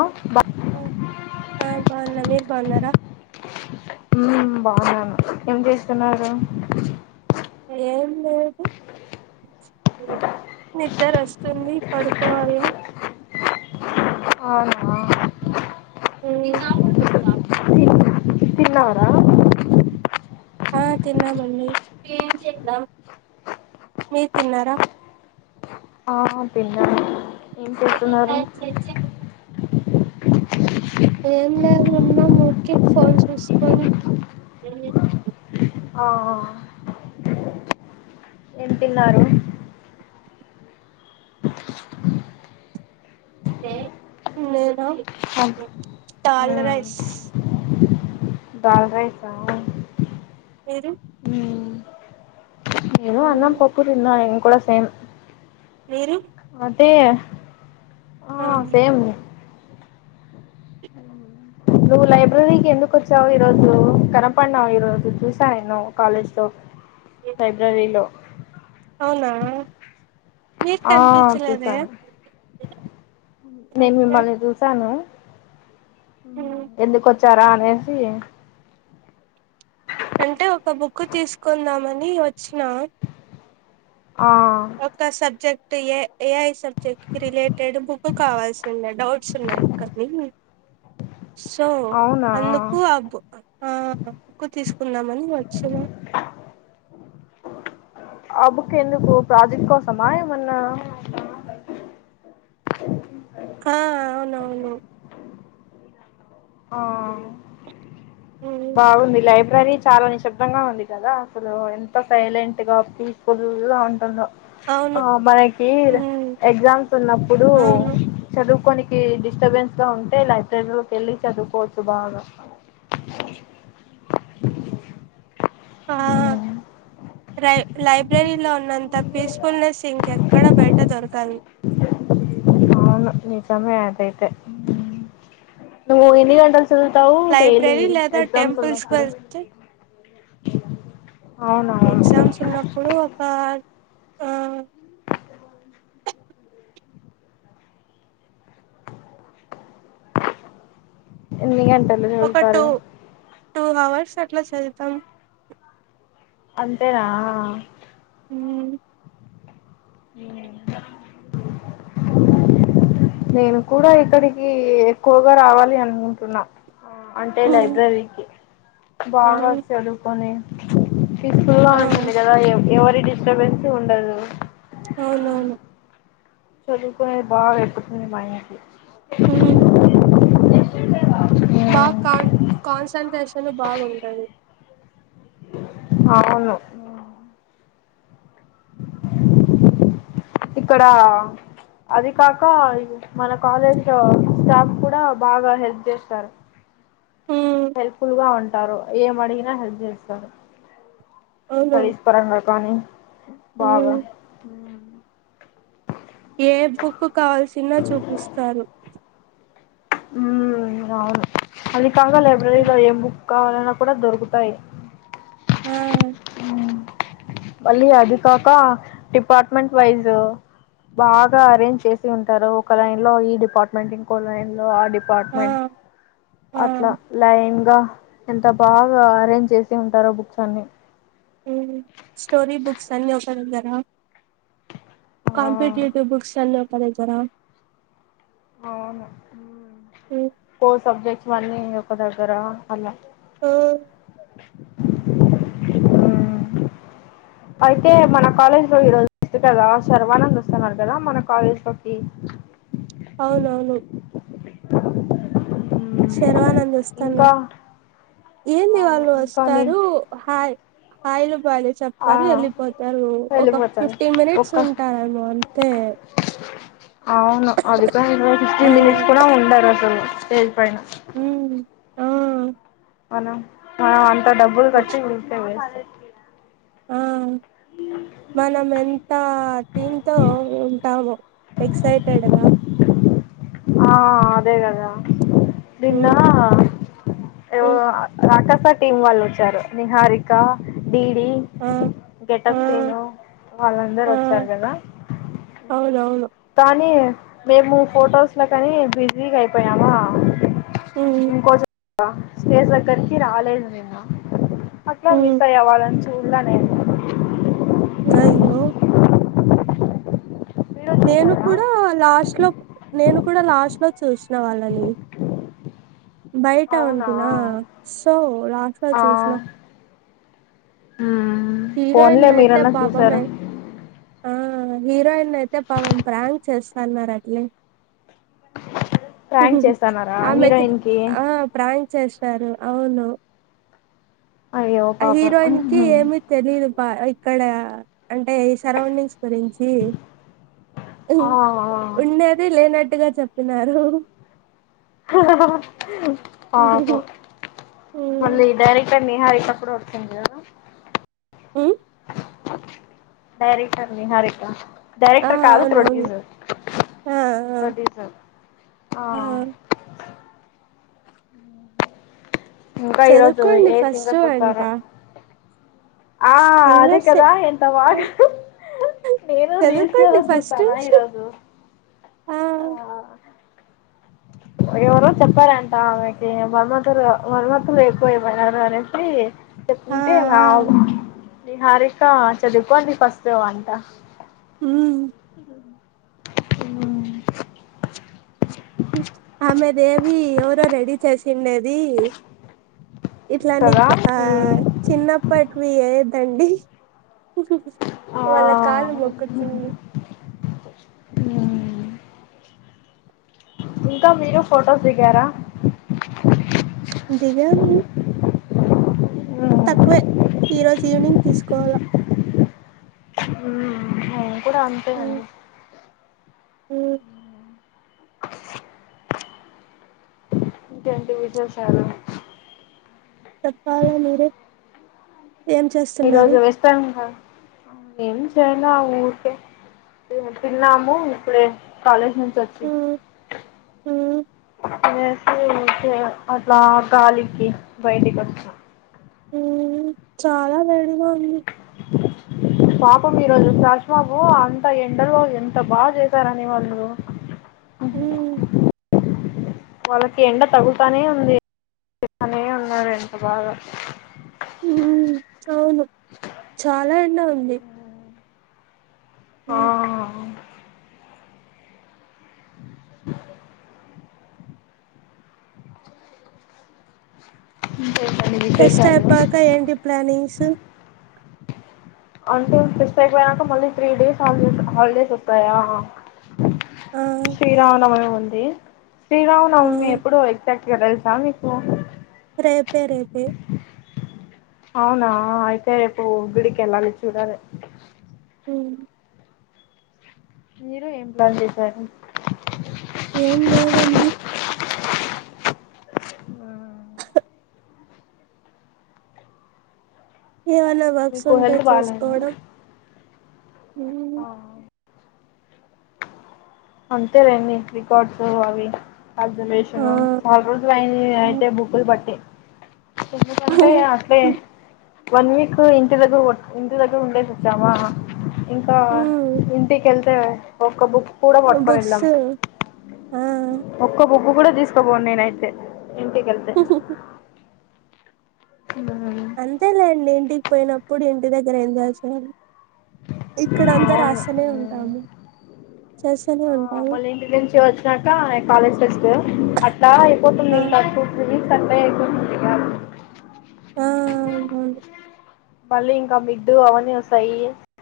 ఆ బా ఆ బాగున్నా మీరు బాగున్నారా బాగున్నాను ఏం చేస్తున్నారు ఏం లేదు నిద్దర వస్తుంది పడుపోవాల అవునా ఉ తిన్న తిన్నావా రా ఆ తిన్నామండి ఏం చేద్దాం మీరు తిన్నారా ఆ తిన్నా [unintelligible] ఏం లేదు ఉన్నాం ఊర్కే ఫోన్ చూసుకున్ ఆ తిన్నారు నేనా అ దాల్ రైస్ దాల్ రైసా మీరు మ్మ్ నేను అన్నం పప్పు తిన్నా నేను కూడా సేమ్ మీరు అదే ఆ సేమ్ నువ్వు లైబ్రరీకి ఎందుకు వచ్చావు ఈ రోజు కనపడ్నావు ఈ రోజు చూసా నేను కాలేజ్ లో లైబ్రరీలో నేనా ఆ చూసాను నేను మిమ్మల్ని చూసాను ఎందుకు వచ్చారా అనేసి అంటే ఒక బుక్ తీసుకుందామని వచ్చిన ఆ ఒక సబ్జెక్ట్ ఏ ఏఐ సబ్జెక్ట్ కి రిలేటెడ్ బు కు కావాల్సి ఉండ డౌట్స్ ఉన్నాయి కానీ సో అవునా అందుకు ఆ బ బుక్కు తీసుకుందామని వచ్చిన ఆ బుక్ ఎందుకు ప్రాజెక్ట్ కోసమా ఏమన్నా హా అవునవును ఆ మ్మ్ బాగుంది లైబ్రరీ చాలా నిశ్శబ్దంగా ఉంది కదా అసలు ఎంత సైలెంట్ గా పీస్ఫుల్ గా ఇళ్ల ఉంటుందో అవును ఆ మనకి మ్మ్ ఎగ్జామ్స్ ఉన్నప్పుడు అవును చదువుకొని డిస్టర్బెన్స్ గా ఉంటే లైబ్రరీలోకి వెళ్ళి చదువుకోవచ్చు బాగా ఆ ఉ లైబ్రరీలో ఉన్నంత పీస్ఫుల్నెస్ ఇంకెక్కడా బయట దొరకాలి అవును నిజమే అదైతే నువ్వు ఊయనివంట ఉంటావు డైలీ లైబ్రరీ లేదా ఎక్జామ్స్ టెంపుల్స్ కి ఉన్నప్పుడు వెళ్తే అవునవును ఎగ్జామ్స్ ఉన్నప్పుడు అక ఎన్ని గంటలు ఒక టూ చదువుతారు టూ అవర్స్ అట్లా చదువుతాం అంతేనా మ్మ్ అ నేను కూడా ఇక్కడికి ఎక్కువగా రావాలి అనుకుంటున్నా ఆ అంటే లైబ్రరీకి ఆ బాగా చదువుకొని ఫుల్లా ఆ ఉంటుంది కదా ఎ ఎవరి డిస్టర్బెన్స్ ఉండదు అవునవును చదువుకునేది బాగా ఎక్కుతుంది మాయాకి హూ బాగా కాన్ కాన్సంట్రేషన్ బాగుంటది అవును ఇక్కడా అది కాక మన కాలేజ్ లొ స్టాఫ్ కూడా బాగా హెల్ప్ చేస్తారు. ఉమ్ హెల్ప్ఫుల్ గా ఉంటారు ఏం అడిగినా హెల్ప్ చేస్తారు. అవును స్టడీస్ పరంగ కానీ బాగా. ఉమ్ ఏ బుక్ కావాల్సిన చూపిస్తారు. ఉ అవును అది కాక లైబ్రరీలో ఉమ్, ఏ బుక్. కావాలన్నా కూడా దొరుకుతాయి. ఆ. మళ్ళీ అది కాక డిపార్ట్మెంట్ వైజ్. బాగా అరేంజ్ చేసి ఉంటారు ఒక లైన్ లో ఈ డిపార్ట్మెంట్ ఇంకో లైన్ లో ఆ డిప్. ఆ డిపార్ట్మెంట్. ఆ అట్లా లైన్ గా ఎంత బాగా అరేంజ్ చేసి ఉంటారో బుక్స్ అన్ని. స్టోరీ బుక్స్ అన్ని ఒకదగ్గరా. ఆ కాంపిటీటివ్ బుక్స్ అన్నీ ఒకదగ్గరా. అవును ఫోర్ సబ్జెక్ట్స్ అన్నీ ఒక దగ్గర అలా. ఆ. మ్మ్ అయితే మన కాలేజ్ లో ఈరోజు ఉంది కదా శర్వానంద్ వస్తున్నారు కదా మన కాలేజ్ లోకి. అవునవును. శర్వానంద్ ఇంకా వస్తున్నారు ఏంది అవును వాళ్ళు ఇంకా నేను వస్తారు హాయ్. ఆయిలు. వాళ్ళు ఆ, చెప్తారు వెళ్ళిపోతారు ఒక వెళ్ళిపోతాను ఫిఫ్టీన్ మినిట్స్ ఒక్క ఉంటారేమో అంతే. అవును అదిక ఫిఫ్టీన్ ఆ మనిట్స్ కూడా ఉండారు అసలు స్టేజ్ పైన. హుమ్ ఆ మనం మనం అంత డబ్బులు కట్టి ఊరికే వేస్ట్. ఆ [inaudible] మనం ఎంత టీమ్తో ఉంటామో ఎక్సైటెడ్ గా. ఆ అదే గద. నిన్న ఉమ్ ఏమో ఉమ్ రాకాసి. రాకాసి టీం వాళ్లు వచ్చారు నీ హారిక డి డి. ఆ ఆ గెటప్ శీను వాళ్ళందరూ ఆ వచ్చారు కదా. అవునవును కానీ మేము ఫొటోస్ లో కాని బిజీగా అయిపోయామా. ఉమ్ ఇంకోసెప్. స్టేజ్ దగ్గరికి రాలేదు నిన్న అట్లా మిస్ ఉమ్ అయ్యా వాళ్ళని చూడలే నేను. అయ్యో. మీరు నేను చూసారా కూడా లాస్ట్ లో నేను కూడా లాస్ట్ లో చూసిన వాళ్ళని. బయట అవునా ఉంటినా సో లాస్టులో చూసిన. హుమ్. హీరోయినయితే పాపమే ఆ. హీరోయిన్ అయితే పాపం ప్రాంక్ చేస్తున్నారు అట్లే. ప్రాంక్ చేస్తన్నారా ఆమెకి హీరోయిన్ కి ఆ ప్రాంక్. చేస్తారు అవును. అయ్యో ఆ హీరోయిన్ పాపం కి ఏమి తెలీదు బ ఇక్కడ అంటే ఈ సరౌండింగ్స్. గురించి ఆ ఉండేది లేనట్. అట్టుగా చెప్పినారు. ఆ పాపం ఉమ్ మళ్ళీ డైరెక్టర్. నిహారిక కూడా వస్తుంది కదా. హమ. డైరెక్టర్ ని హారిక ఆ డైరెక్టర్ కాదు అవునవును ప్రొడ్యూసర్. ఆ ఆ ప్రొడ్యూసర్ ఆ. ఇంకా ఈ రోజు చదువుకోండి ఏ ఫస్ట్ సింగర్స్ అంట వస్తారో. ఆ అదే సింగర్సే కదా ఆ ఎంతబాగ నేను చదువుకోండి ఫస్ట్ రీల్స్లోచూసానా ఈ రోజు ఆ ఎవరో చెప్పారంట ఆమెకి మర్మతులు మర్మత్తులు ఎక్కువైపోయినారు అనేసి ఆ చెప్తుంటే ఇంగ ఆ నిహారిక చదువుకోండి ఫస్ట్ అంట మ్. ఏమని ఆమె దేవి ఎవరో రెడీ చేసిండేది. కదా ఇట్లానిప్ ఆ చిన్నప్పట్వి ఏయద్ధండి. ఆ వాళ్ళ కాళ్ళు ముక్కచ్చండి మ్. ఇంకా మీరు ఫొటోస్ దిగారా దిగాను. ఉ తక్కువే ఈరోజు ఈవినింగ్ తీసుకోవాల. నేను కూడా అంతే అండి. మ్. ఇంకేంటి విశేషాలు చెప్పాల మీరే. ఏం ఈ చేస్తున్నారు రోజు వేస్తాను గా ఆ ఏం చేయల. ఊరికే తిన్నాము. ఇప్పుడే కాలేజ్ నుంచోచ్చి. మ్మ్ మ్మ్ యాకే ఓకే. అట్లా గాలికి బయటికొచ్చా ఉమ్ చాలా వేడిగా ఉంది. పాపం ఈ రోజు చష్మాబు అంత ఎండలో ఎంత బాగా చేశారని వాళ్ళు ఉమ్. వాళ్ళకి ఎండ తగుల్తానే ఉంది. అని అన్నారంట బాగ అవును. చాలా ఎండ ఉంది. ఆ మ్మ్ ఆ ఇంకేంటండి ఫెస్ట్ విశేషాలు అయిపోయాక ఏంటి ప్లానింగ్స్ అంటే ఫెస్ట్ అయిపోయినాక మళ్ళీ త్రీ డేస్ హాలిడేస్ హాలిడేస్సోస్తాయా ఆ శ్రీరామనవమి ఉంది. ఆ శ్రీరామనవమి ఎప్పుడో ఎగ్ కరెక్ట్ గా తెలుసా మీకు రేపే రేపే. అవునా అయితే రేపు గుడికేళ్ళాలి. చూడాలి. మ్. మీరు ఏం ప్లాన్ చేశారు. ఏం లేదండి. ఆ ఏవన్నా వర్క్స్ మీకు ఉంటే హెల్త్ బాలేదా చేసుకోవడం. మ్. అంతే లేండి. రికార్డ్స్ అవి ఆ ఆబ్జెర్వేషను. చాల రోజులైంది మ్మ్ అయితే బుక్కులు పట్టి ఎందుకంటే అట్లే వన్ వీక్ ఇంటి దగ్గ్ ఇంటి దగ్గరుండేసి వచ్చామా ఇంకా మ్మ్ ఇంటికెళ్తే ఒక్క బుక్ కూడా పొట్టం బుక్స్ ఎల్లం ఆ ఒక్క ఇవు కూడా తీసుకోపోను నేన అయితే ఇంటికి వెళ్తే అంతేలేండి ఇంటికి పోయినప్పుడు ఇంటి దగ్గర ఎంజాయ్ చేయాలి ఇక్కడంతర అవును అస్తనే ఉంటాము చేస్తూనే ఆ ఉంటాము మళ్ళీ ఇంటి నుంచి వచ్చినాక కాలేజ్ ఫెస్ట్ అట్లా అయిపోతుంది ఆ ఇంకా అ టూ త్రీ వస్ అట్లా అయిపోతుంది ఇ ఆ అవును అవును మళ్ళీ ఇంకా మిడ్డు అవన్నీ వస్తాయి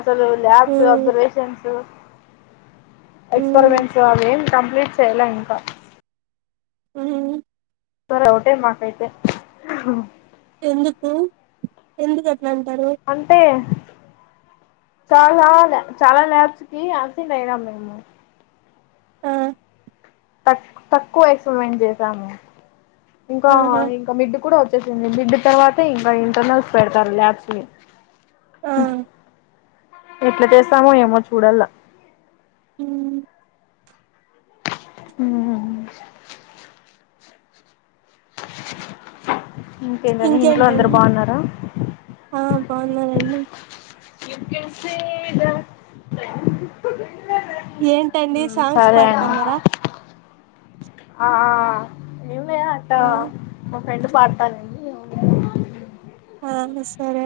అసలు labs um observations um experiments అవేం కంప్లీట్ చేయాల ఇంకా ఉ--హు సరే ఒకటే మాకైయితే ఎందుకు ఎందుకు అట్లా అంటారు అంతే చాలా చాలా నేర్స్కి అసిట్ అయినా మేము ఆ తక్ తక్కువ ఎక్స్పరిమెంట్ చేసాము ఇంకా ఆహా ఇంకా మిడ్ కూడా వ మిడ్డు తర్వాత ఇంకా ఇంటర్నల్స్ పెడతారు ల్యాబ్స్ కి ఆ ఎట్లా చేస్తామో ఏమో చూడల్లా ఉహ్ ఉహు ఇంకేంటని ఇంట్లో అందరు ఇంకేంటండి బాగున్నారా ఆ బాగున్నానండి యూ కన్ స ఏంటండీ సాంగ్స్ అండి పాడుతున్నారా ఆ ఆ ఏం లేదు అట ఆ ఫ్రెండ్ పడతంది అండి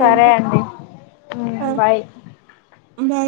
సరే అండి ఉ బాయ్ నై